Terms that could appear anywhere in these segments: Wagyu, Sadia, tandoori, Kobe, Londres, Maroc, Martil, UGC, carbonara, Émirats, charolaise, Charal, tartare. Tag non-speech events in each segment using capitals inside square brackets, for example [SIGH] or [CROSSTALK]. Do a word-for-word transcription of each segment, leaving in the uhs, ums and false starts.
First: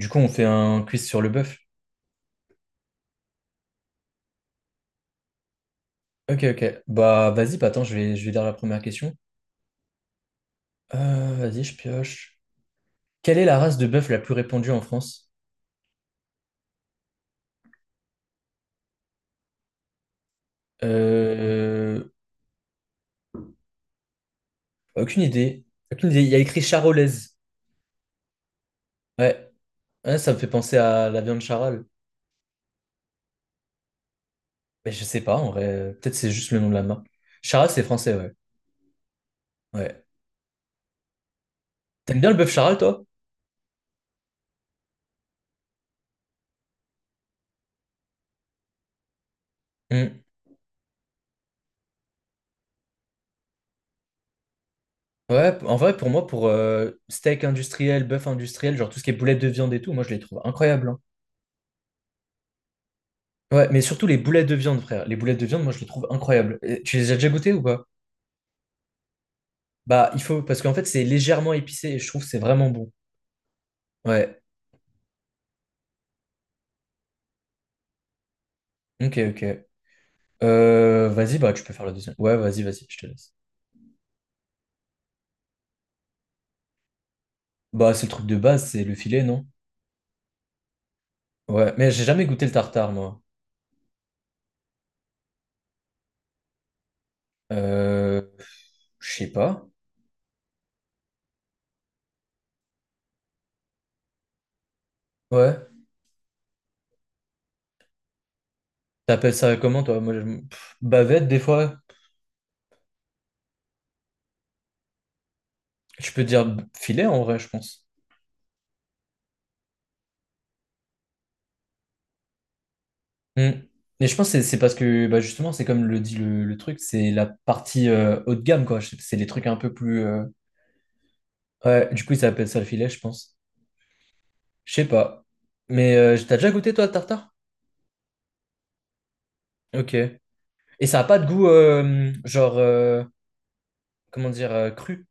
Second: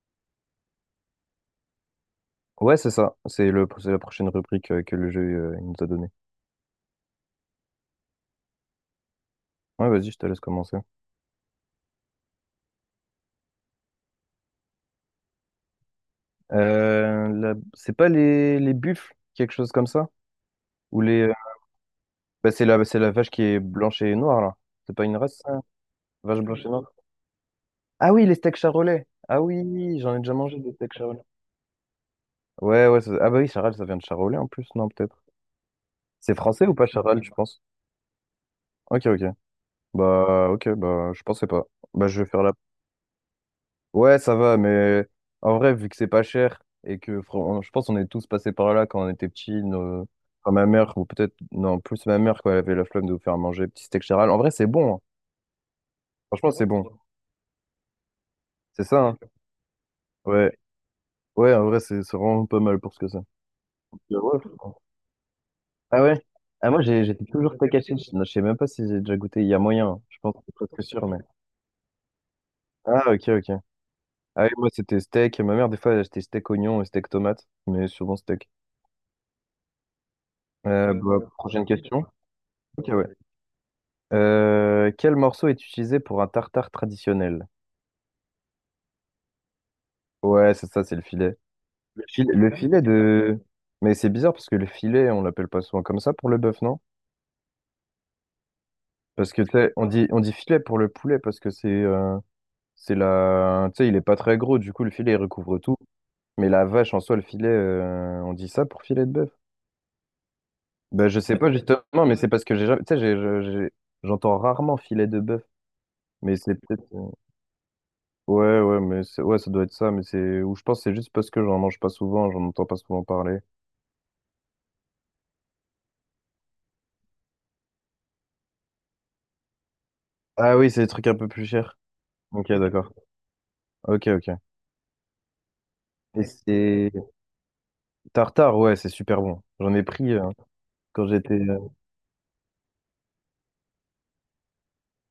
Du coup, on fait un quiz sur le bœuf. Ouais, c'est ça. C'est le, c'est la prochaine rubrique euh, que le jeu euh, il nous a donnée. Ok, ok. Bah, vas-y, bah, attends, je vais, je vais lire la première question. Ouais, vas-y, je te laisse commencer. Euh, vas-y, je pioche. Quelle est la race de bœuf la plus répandue en France? Euh, la- C'est pas les, les buffles, quelque chose comme ça? Ou les... euh, Euh, bah, c'est la, c'est la vache qui est blanche et noire, là. C'est pas une Aucune race, ça? idée. Aucune idée. Il y a Vache écrit blanche et noire. charolaise. Ah oui, les steaks charolais. Ah Ouais. oui, j'en Ouais, ai ça déjà me fait mangé des penser steaks à la charolais. viande charale. Ouais, ouais. ça- Ah bah oui, Charal, ça vient de Charolais en plus, non, Mais je sais peut-être. pas, en vrai. Peut-être c'est C'est juste le français nom ou de la pas marque. Charal, tu penses? Charale, c'est français, ouais. Ok, ok. Ouais. Bah, ok, bah, je pensais pas. Bah, T'aimes je bien vais le faire bœuf la... charale, toi? Ouais, ça va, mais en vrai, vu que c'est pas cher et que fran- je pense qu'on est tous passés par là quand on était petits, nos- Hmm. enfin, ma mère, ou peut-être, non, plus ma mère, quand elle avait la flemme de nous faire manger, petit steak charal. En vrai, c'est bon, hein. Ouais, en vrai, pour moi, pour Franchement, c'est bon. euh, steak industriel, bœuf industriel, C'est genre tout ça, ce qui est hein. boulettes de viande et tout, moi, je les trouve Ouais, incroyables, hein. ouais, en vrai, c'est c'est vraiment pas mal pour ce que c'est. Ouais, mais surtout les Euh, ouais, boulettes de viande, franchement. frère. Les boulettes de viande, moi, je les Ah trouve ouais? incroyables. Ah, Et moi, tu j'ai les as j'étais déjà goûtées toujours ou steak pas? haché. Je je sais même pas si j'ai déjà goûté. Il y a moyen, hein. Bah, Je il pense, que faut, c'est parce qu'en presque fait, c'est sûr, mais. légèrement épicé et je trouve que c'est vraiment bon. Ah, ok, ok. Ouais, Ah, oui, moi, c'était steak. Ma mère, des fois, elle achetait steak oignon et steak tomate, mais souvent steak. ok, ok. Euh, Euh, bah, Vas-y, bah, tu prochaine peux faire le question. deuxième. Ouais, vas-y, vas-y, Ok, je ouais. te laisse. Euh, quel morceau est utilisé pour un tartare traditionnel? Bah, c'est le truc de base, c'est le filet, non? Ouais, c'est ça, c'est le filet. Ouais, mais Le j'ai jamais filet, goûté le le Ouais, filet tartare, moi. de... Mais c'est bizarre parce que le filet, on l'appelle pas souvent comme ça pour le bœuf, non? Euh, je sais Parce que, tu pas. sais, on dit, on dit filet pour le poulet parce que c'est euh, c'est la... Tu sais, il est pas très gros, du coup, le filet, il recouvre Ouais. tout. Mais la vache, en soi, le filet, euh, on dit ça pour filet de bœuf? T'appelles ça comment, toi? Moi, je- pff, Ben, je bavette, sais, des ouais, pas, fois. justement, mais c'est parce que j'ai jamais... Tu sais, j'ai- j'ai- j'ai- j'entends rarement filet de bœuf. Tu peux Mais dire c'est peut-être... filet, euh, en vrai, je pense. Ouais, ouais, mais c'est- ouais, ça doit être ça, mais c'est ou je pense que c'est juste parce que j'en mange pas souvent, j'en entends pas souvent parler. Mm. Mais je pense que c'est c'est parce que bah, justement, c'est comme le dit le, le truc, c'est la partie euh, haut de gamme, quoi. C'est c'est les trucs un peu plus, euh, Ah oui, c'est des trucs un peu plus chers. ouais, du coup, ils appellent Ok, ça le filet, d'accord. je pense. Ok, ok. Je sais pas. Mais euh, Et t'as déjà goûté, toi, le c'est tartare? tartare, ouais, c'est super bon. J'en ai Ok. pris euh, Et ça a quand pas de j'étais... goût, euh, euh, genre, euh, comment dire, euh, cru?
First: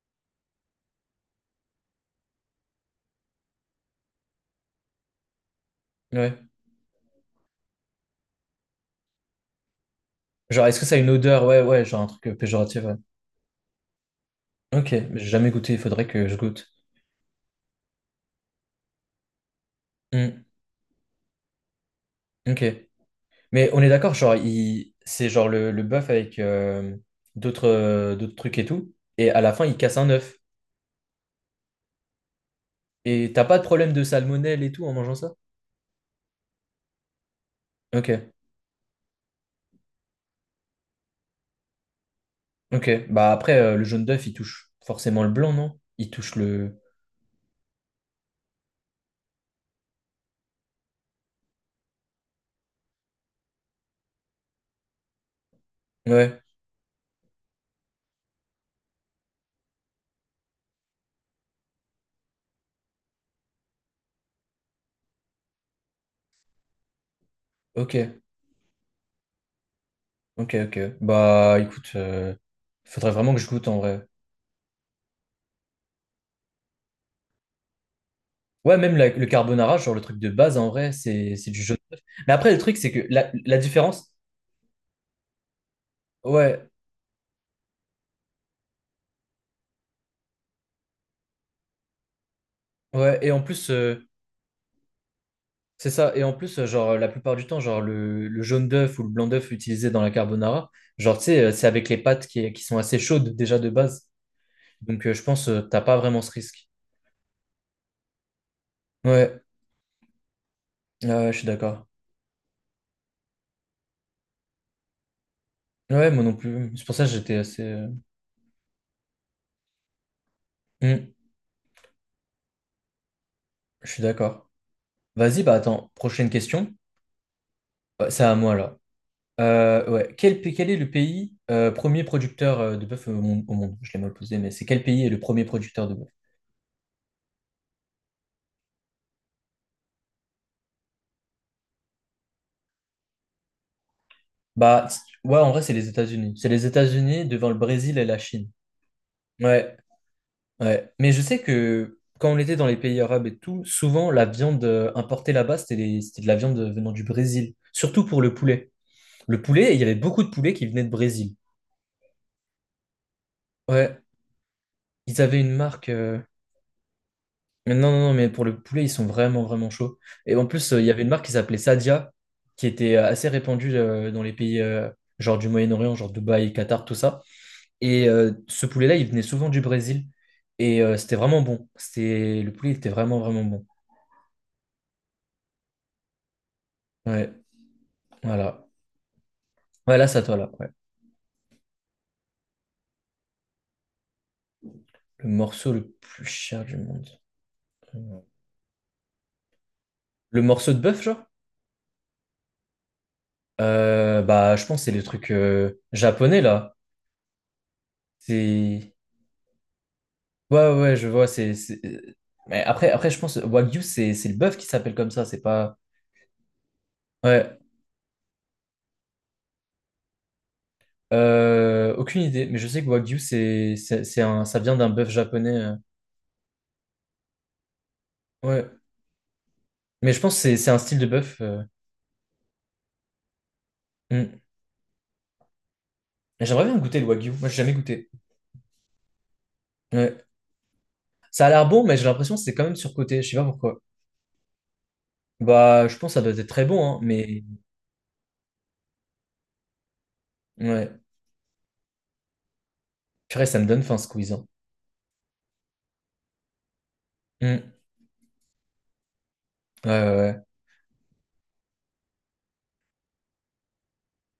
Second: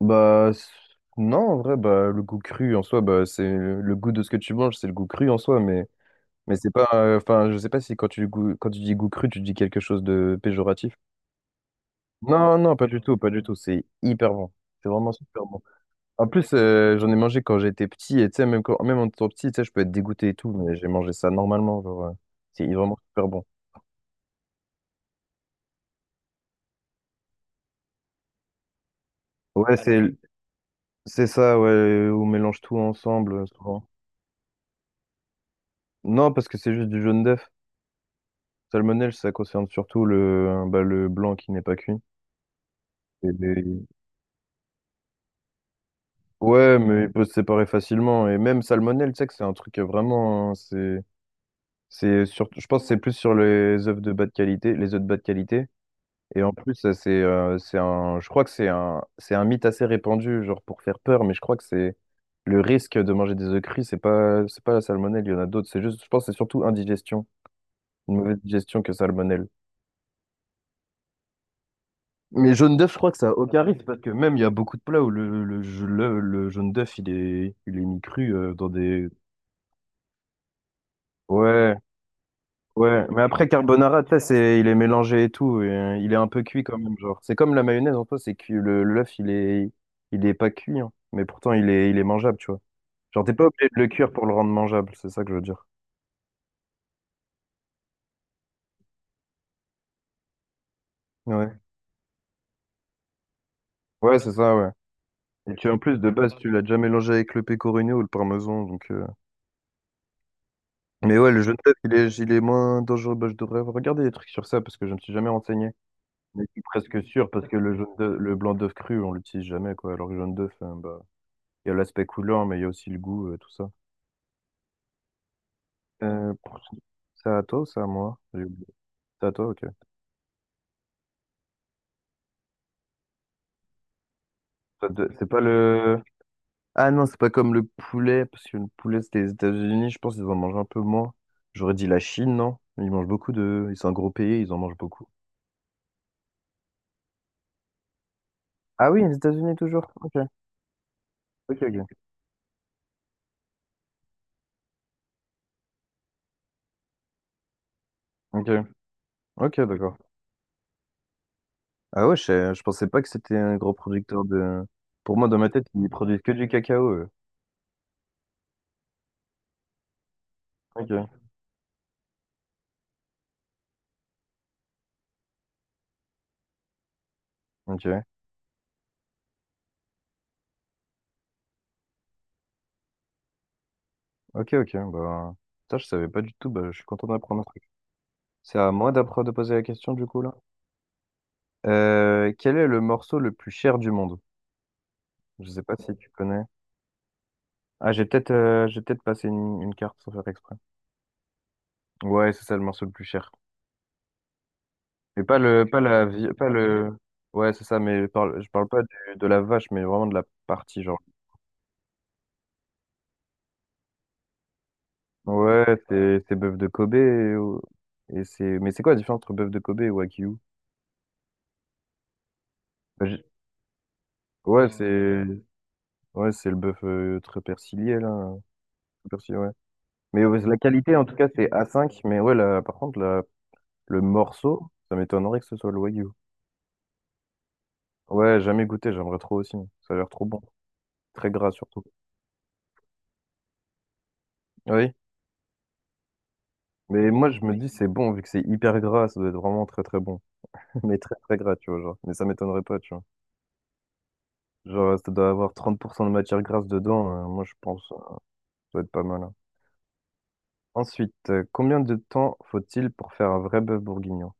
Bah s- non, en vrai, bah le goût cru en soi, bah c'est le goût de ce que tu manges, c'est le goût cru en soi, mais Ouais. mais c'est pas. euh, Enfin, je sais pas si quand tu goût... quand tu dis goût cru, tu dis quelque chose de Genre, est-ce que péjoratif. ça a une odeur? Ouais, ouais, genre un truc euh, Non, non, péjoratif, pas ouais. du tout, pas du tout. C'est hyper bon. C'est Ok, vraiment mais j'ai super jamais bon. goûté, il faudrait que En je plus, goûte. euh, j'en ai mangé quand j'étais petit, et tu sais, même, quand, même en étant petit, tu sais, je peux être dégoûté et Mm. tout, mais j'ai mangé ça normalement, genre, euh, Ok. c'est vraiment super bon. Mais on est d'accord, genre, il... c'est genre le, le bœuf avec euh, d'autres euh, d'autres trucs et tout. Et à la fin, Ouais, il casse c'est, un œuf. c'est ça, ouais, on mélange tout Et ensemble, t'as euh, pas de souvent. problème de salmonelle et tout en mangeant ça? Non, parce que c'est juste du jaune d'œuf. Ok, Salmonelle, ça concerne surtout le, bah, le blanc qui n'est pas cuit. ok. Et Bah après, euh, le les- jaune d'œuf, il touche forcément le blanc, non? Il touche Ouais, le... mais il peut se séparer facilement, et même salmonelle, tu sais que c'est un truc euh, vraiment, hein, c'est, c'est surtout, je pense que c'est plus sur les œufs de bas de qualité, les œufs de bas de qualité. Ouais, Et en plus, ça, c'est euh, c'est un, je crois que c'est un, c'est un mythe assez répandu, genre pour faire peur, mais je crois que c'est le risque de manger des œufs crus, c'est pas, c'est pas la salmonelle, il y en a d'autres. C'est juste, je pense, que c'est surtout indigestion, ok, une mauvaise digestion que salmonelle. ok, ok. Bah écoute, euh, Mais jaune d'œuf, je faudrait crois que ça a vraiment que je aucun goûte en risque parce vrai. que même il y a beaucoup de plats où le, le, le, le jaune d'œuf, il est, il est mis cru euh, dans Ouais, même la- des... le carbonara, genre le truc de base, en vrai, c'est c'est du Ouais. jaune d'œuf. Mais après, le truc, c'est Ouais, que mais la, après la carbonara, tu différence... sais, c'est, il est mélangé et tout, et, euh, il est un peu cuit Ouais, quand même, genre. C'est comme la mayonnaise en soi, c'est que le l'œuf, il est, il est pas cuit, hein. mais pourtant il est, il est mangeable, tu vois. ouais. Genre Et t'es en pas obligé plus... de le euh, cuire pour le rendre mangeable, c'est ça que je veux dire. c'est ça. Et en plus, euh, genre, la plupart du temps, genre, le, le jaune d'œuf ou le blanc d'œuf utilisé dans la carbonara, genre, tu sais, euh, Ouais, c'est avec les pâtes qui, qui sont assez chaudes déjà de base. ouais, c'est ça, ouais. Donc, euh, je pense, Et euh, tu en t'as pas plus de vraiment ce base, tu l'as risque. déjà mélangé avec le pecorino ou le parmesan, donc. euh, Ouais, ah Mais ouais, ouais, je le suis Genève, d'accord. il est, il est moins dangereux. Bah, je devrais regarder des trucs sur ça parce que je ne me suis jamais renseigné. Ouais, moi non Mais je suis plus. C'est pour presque ça que sûr j'étais parce que assez, le euh, jaune d'œuf- le blanc d'œuf cru, on l'utilise jamais, quoi. Alors que le jaune d'œuf, euh, bah. hmm, Il y a l'aspect couleur, mais il y a aussi le goût, euh, tout ça. je suis d'accord. Vas-y, bah attends, prochaine Euh, question. c'est à toi ou c'est à Euh, moi? C'est à J'ai moi oublié. là. C'est à toi, ok. Euh, ouais. Quel, pa- quel est le pays euh, premier producteur euh, de bœuf au monde, au monde, je l'ai mal posé, mais c'est quel Ça pays te- est le C'est pas premier producteur de le... bœuf? Ah non, c'est pas comme le poulet, parce que le poulet, c'était les États-Unis, je pense qu'ils en mangent un peu moins. J'aurais dit la Chine, non? Ils mangent beaucoup de... Ils sont un gros pays, ils en mangent Bah, c- beaucoup. ouais, en vrai, c'est les États-Unis. C'est les États-Unis devant le Brésil et la Chine. Ah oui, les États-Unis Ouais, toujours. Ok. ouais. Mais je sais Ok, ok. que quand on était dans les pays arabes et tout, souvent la viande euh, importée là-bas, c'était des- c'était de la viande euh, venant du Brésil. Surtout pour le Ok, poulet. Le ok, poulet, il y avait d'accord. beaucoup de poulets qui venaient de Brésil. Ah ouais, je, sais- je pensais pas que c'était un gros Ouais, producteur de... Pour ils moi, dans avaient ma une tête, marque, ils euh, produisent que du cacao, eux. mais non, non, non, mais pour le poulet, ils sont vraiment, vraiment chauds. Et en plus, euh, il y avait une Ok. marque qui s'appelait Sadia, qui était euh, assez répandue euh, dans les pays, euh, genre du Moyen-Orient, genre Dubaï, Qatar, tout ça. Ok. Et euh, ce poulet-là, il venait souvent du Brésil. Et euh, c'était vraiment bon. C'était... Le poulet était vraiment, vraiment bon. Ok, ok. Bah, ça, je savais pas du tout. Bah, je suis content Ouais. d'apprendre. C'est Voilà. à moi d'appre- de poser la question Ouais, là, du c'est à coup là. toi, là. Ouais. Euh, quel est le morceau le plus cher du monde? Le Je sais morceau pas le si tu plus connais. cher du monde. Ah, j'ai peut-être euh, j'ai peut-être passé une, une carte sans faire Le exprès. morceau de bœuf, genre? Ouais, c'est ça le morceau le plus cher. Euh, bah, je pense que c'est les Mais trucs pas le euh, pas la vie japonais, pas là. le. Ouais, c'est ça, mais je parle, je parle pas C'est... du- de la vache, mais vraiment de la ouais, partie ouais, genre. je vois, c'est... c'est- mais après, après, je pense, Wagyu, c'est c'est le bœuf qui s'appelle comme ça, c'est Ouais, pas... c'est c'est bœuf de Kobe et, Ouais, et c'est mais c'est quoi la différence entre bœuf de Kobe et Wagyu? Euh, aucune idée, mais je sais que Bah, Wagyu, j'ai- c'est c'est- c'est un... ça Ouais, vient d'un bœuf c'est japonais, euh. ouais, c'est le bœuf euh, très persillé là, ouais, très persillé, ouais. mais je Mais pense euh, que c'est la c'est un qualité, style en de tout cas, bœuf, c'est euh. A cinq. Mais ouais, la- par contre, la- le hmm. morceau, ça m'étonnerait que ce soit le Wagyu. J'aimerais bien goûter le Wagyu, moi, j'ai jamais goûté. Ouais, jamais goûté, j'aimerais trop aussi. Ça a l'air Ouais. trop bon. Très Ça a gras l'air bon, surtout. mais j'ai l'impression que c'est quand même surcoté, je sais pas pourquoi. Oui. Bah, je pense que ça doit être très bon, hein, Mais moi, je mais me dis, c'est bon, vu que c'est hyper gras, ça doit être vraiment très très bon. [LAUGHS] Mais ouais. très très gras, tu vois, genre. Mais ça m'étonnerait pas, tu vois. Purée, ça me donne faim ce quiz, hein. Genre, ça doit avoir trente pour cent de matière grasse dedans. Euh, moi, je Hmm. pense, euh, ça doit être pas mal. hein. Ouais, ouais, ouais. Ensuite, euh, combien de temps faut-il pour faire un vrai bœuf bourguignon?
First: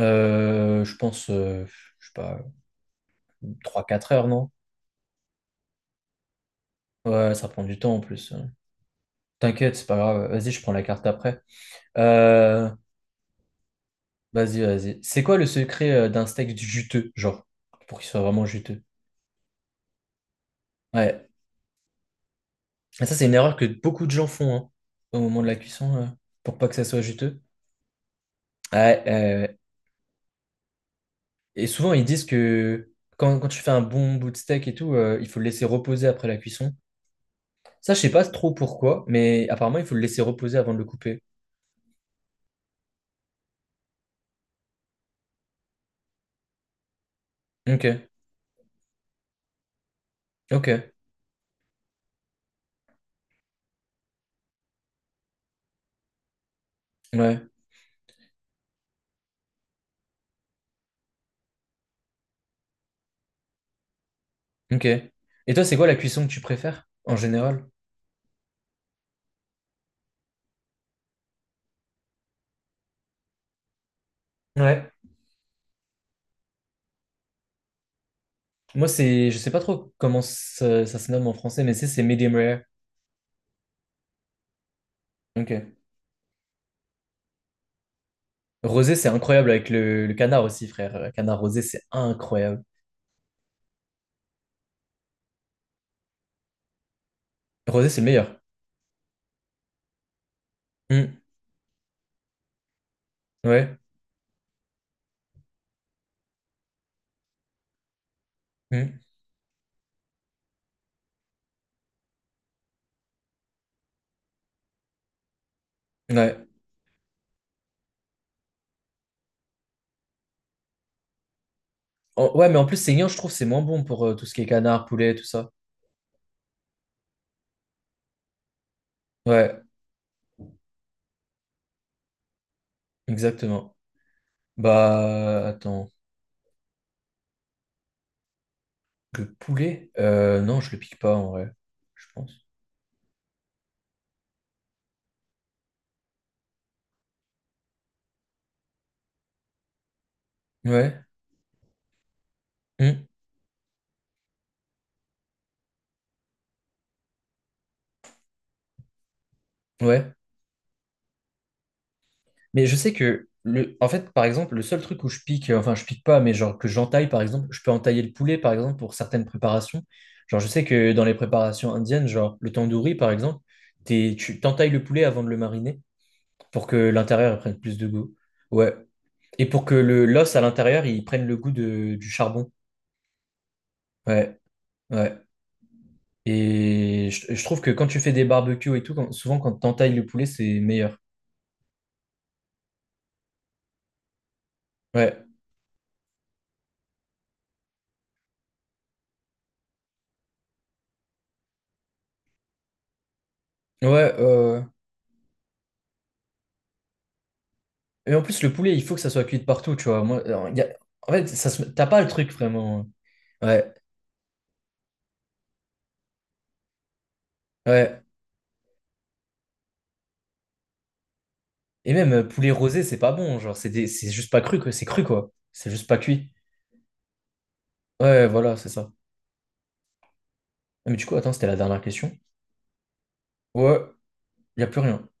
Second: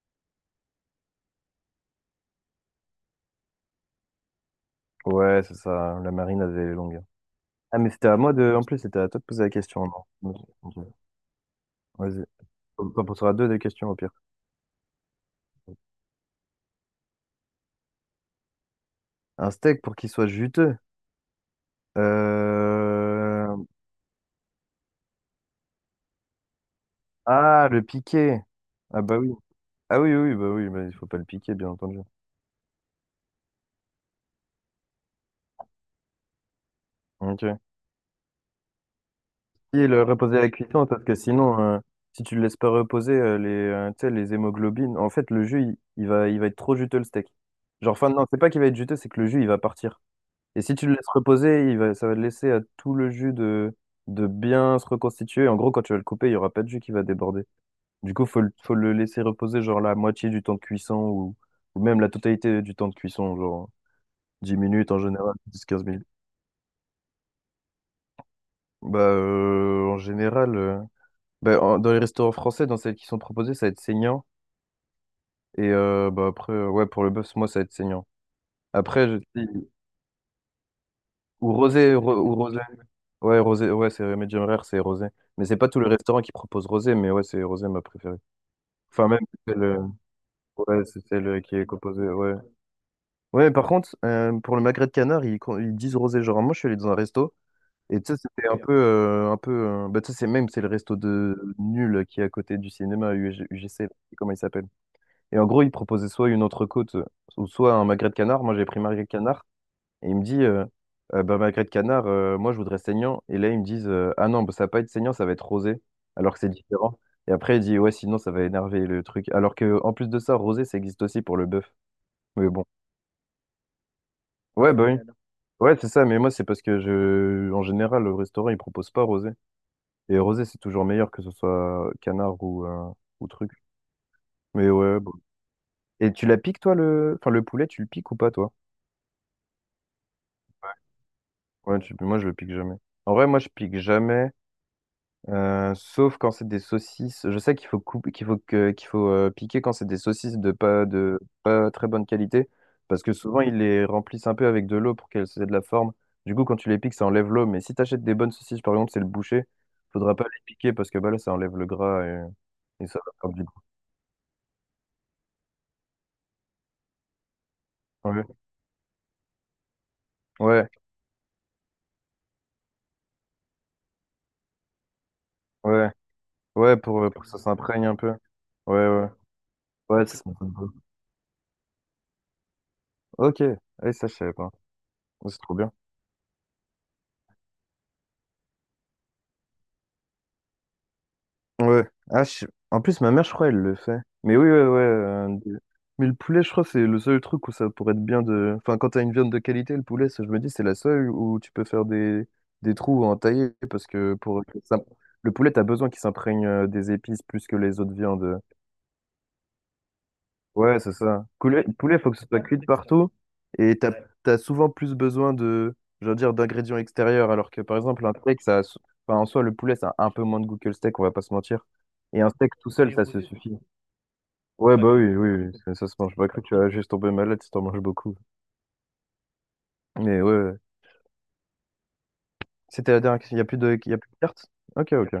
Euh, je pense, euh, je sais pas, trois, quatre heures, non? Ouais, c'est ça, la marine elle est longue. hein. Ouais, ça prend du Ah, mais temps en c'était à plus, moi hein. de. En plus, c'était à toi de poser la T'inquiète, question, c'est hein, pas non? grave. Ok. Vas-y, je prends ok. la carte après. Vas-y. Euh, on T'en poseras deux des questions au pire. vas-y, vas-y. C'est quoi le secret euh, d'un steak juteux, genre, pour qu'il soit vraiment juteux? Un steak pour qu'il soit juteux. Ouais. Et ça, c'est une erreur Euh, que beaucoup de gens font hein, au moment de la cuisson, euh, pour pas que ça soit juteux. Ah, le piquer. Ouais, Ah ouais, bah oui. ouais. Ah oui, oui, bah oui, bah, il faut pas le piquer, Et bien souvent, entendu. ils disent que quand, quand tu fais un bon bout de steak et tout, euh, il faut le laisser reposer après la cuisson. Ok. Ça, je sais pas trop pourquoi, mais apparemment, il Et faut le le laisser reposer à la reposer avant de le cuisson, parce que couper. sinon, euh, si tu le laisses pas reposer, euh, les, euh, tu sais, les hémoglobines, en fait, le jus, il, il va, il va être trop juteux, le steak. Genre, Ok, enfin, non, c'est pas qu'il va être juteux, c'est que le jus, il va partir. Et si tu ok, le laisses reposer, il va, ça va laisser à tout le jus de, de bien se reconstituer. En gros, quand tu vas le couper, il y aura pas de jus qui va déborder. ouais, Du coup, faut, le- faut le laisser reposer genre la moitié du temps de cuisson ou, ou même la totalité du temps de cuisson, genre dix ok. minutes en général, Et toi, c'est dix quinze quoi la minutes. cuisson que tu préfères en général? Bah, euh, en général, euh, bah, en- dans les restaurants français, dans celles qui sont proposées, ça va être saignant. Ouais. Et euh, bah, après, euh, ouais, pour le bœuf, moi, ça va être saignant. Moi, Après, je c'est, je sais pas dis, trop comment ça, ça se nomme en ou français, mais c'est rosé, c'est ro- medium ou rosé. rare. Ouais, rosé, ouais, c'est médium rare, c'est rosé. Mais c'est pas Ok. tous les restaurants qui proposent rosé, mais ouais, c'est rosé ma préférée. Rosé, c'est Enfin, même, incroyable c'est avec le, le, le canard aussi, ouais, frère. c'est Le canard celle qui rosé, est c'est composée, ouais. incroyable. Ouais, par contre, euh, pour le magret de canard, ils, con- ils disent rosé. Genre, moi, je suis allé dans un resto, Rosé, c'est et le tu sais, meilleur. c'était un peu. euh, un peu euh, bah, tu sais, c'est même, c'est le resto Hmm, de Nul qui est à côté du cinéma UG ouais. U G C, là, comment il s'appelle. Et en gros, ils proposaient soit une entrecôte, euh, ou soit un magret de canard. Moi, j'ai pris Hmm, magret de canard, et il me dit, euh, euh, bah, magret de canard, euh, moi, je voudrais saignant. Et là, ils me disent, euh, ah non, bah, ça va pas être saignant, ça va être rosé, alors que ouais. c'est différent. Et après, il dit, ouais, sinon, ça va énerver le truc. Alors que, en plus de ça, rosé, ça existe aussi pour le bœuf. En- ouais, Mais mais bon. en plus, saignant, je trouve, c'est moins bon pour euh, tout ce qui est Ouais, bah canard, oui. poulet, tout ça. Ouais, c'est ça, mais moi, c'est parce que je, en général, le restaurant, il propose pas rosé. Ouais, Et rosé, c'est toujours meilleur que ce soit canard ou, euh, ou truc. exactement. Mais ouais, bon. Bah, attends. Et tu la piques, toi, le, enfin, le poulet, tu le piques ou pas, toi? Le poulet? Euh, non, je le pique pas, en vrai. Ouais, tu- Je moi, je le pense. pique jamais. En vrai, moi, je pique jamais. Euh, sauf quand c'est des saucisses. Je sais qu'il faut couper, qu'il faut que, qu'il faut euh, piquer quand c'est des saucisses de pas Ouais. de pas très bonne qualité, parce Hmm, que souvent ils les remplissent un peu avec de l'eau pour qu'elles aient de la forme. Du coup, quand tu les piques, ça enlève l'eau. Mais si tu achètes des bonnes saucisses, par exemple, c'est le boucher, ouais. faudra pas les piquer parce que bah là, ça enlève le gras Mais je et, et sais ça va que, faire du goût. le... en fait, par exemple, le seul truc où je pique, euh, enfin, je pique pas, mais genre que j'entaille, par exemple, je peux entailler le Ouais, poulet, par exemple, pour certaines préparations. Genre, je sais ouais, que dans les préparations indiennes, genre le tandoori, par exemple, t'es- tu t'entailles le poulet avant de le mariner ouais, pour que ouais, pour, euh, pour que ça l'intérieur prenne plus s'imprègne de un peu. goût. Ouais. Ouais, ouais, Et pour que le ouais, ça sent l'os à un peu. l'intérieur, il prenne le goût de, du charbon. Ok, ouais, ça je savais Ouais, pas. ouais. C'est trop bien. Et je, je trouve que quand tu fais des barbecues et tout, quand- souvent quand t'entailles le poulet, c'est meilleur. Ouais. Ah, je- En plus, ma mère, je crois, elle le fait. Mais oui, ouais, ouais. Ouais, euh, de- Mais le poulet, je crois, c'est le seul truc où ça pourrait être bien de. Enfin, quand t'as une viande de qualité, le poulet, ça, je me dis, c'est la seule où tu peux faire des, des trous en tailler parce ouais, que pour que euh, ça-, le poulet, t'as besoin qu'il s'imprègne euh, des épices plus que les autres et en viandes. plus, le poulet, il faut que ça soit cuit de partout, tu vois. Moi, euh, y a- Ouais, c'est en ça. fait, ça se- Poulet, t'as poulet, pas le faut que ce truc soit cuit de vraiment. partout. Ouais, Et t'as, t'as souvent plus besoin de, je veux dire, d'ingrédients extérieurs. Alors que, par ouais. exemple, un steak, ça, a s- enfin, en soi, le poulet, ça a un peu moins de goût que le steak, on va pas se mentir. Et même Et euh, un poulet steak tout rosé, seul, c'est ça pas se bon. Genre, suffit. c'est des- c'est juste pas cru, quoi. Ouais, C'est bah cru, oui, oui, quoi. oui, C'est ça, juste ça se pas mange. J'ai pas cuit. cru que tu vas juste tomber malade si t'en manges beaucoup. Ouais, voilà, c'est ça. Mais ouais, ouais. Ah, mais du coup, attends, c'était la dernière question. c'était la dernière question. Il y a plus de, Ouais, il y a plus de cartes? y a plus Ok, rien. ok.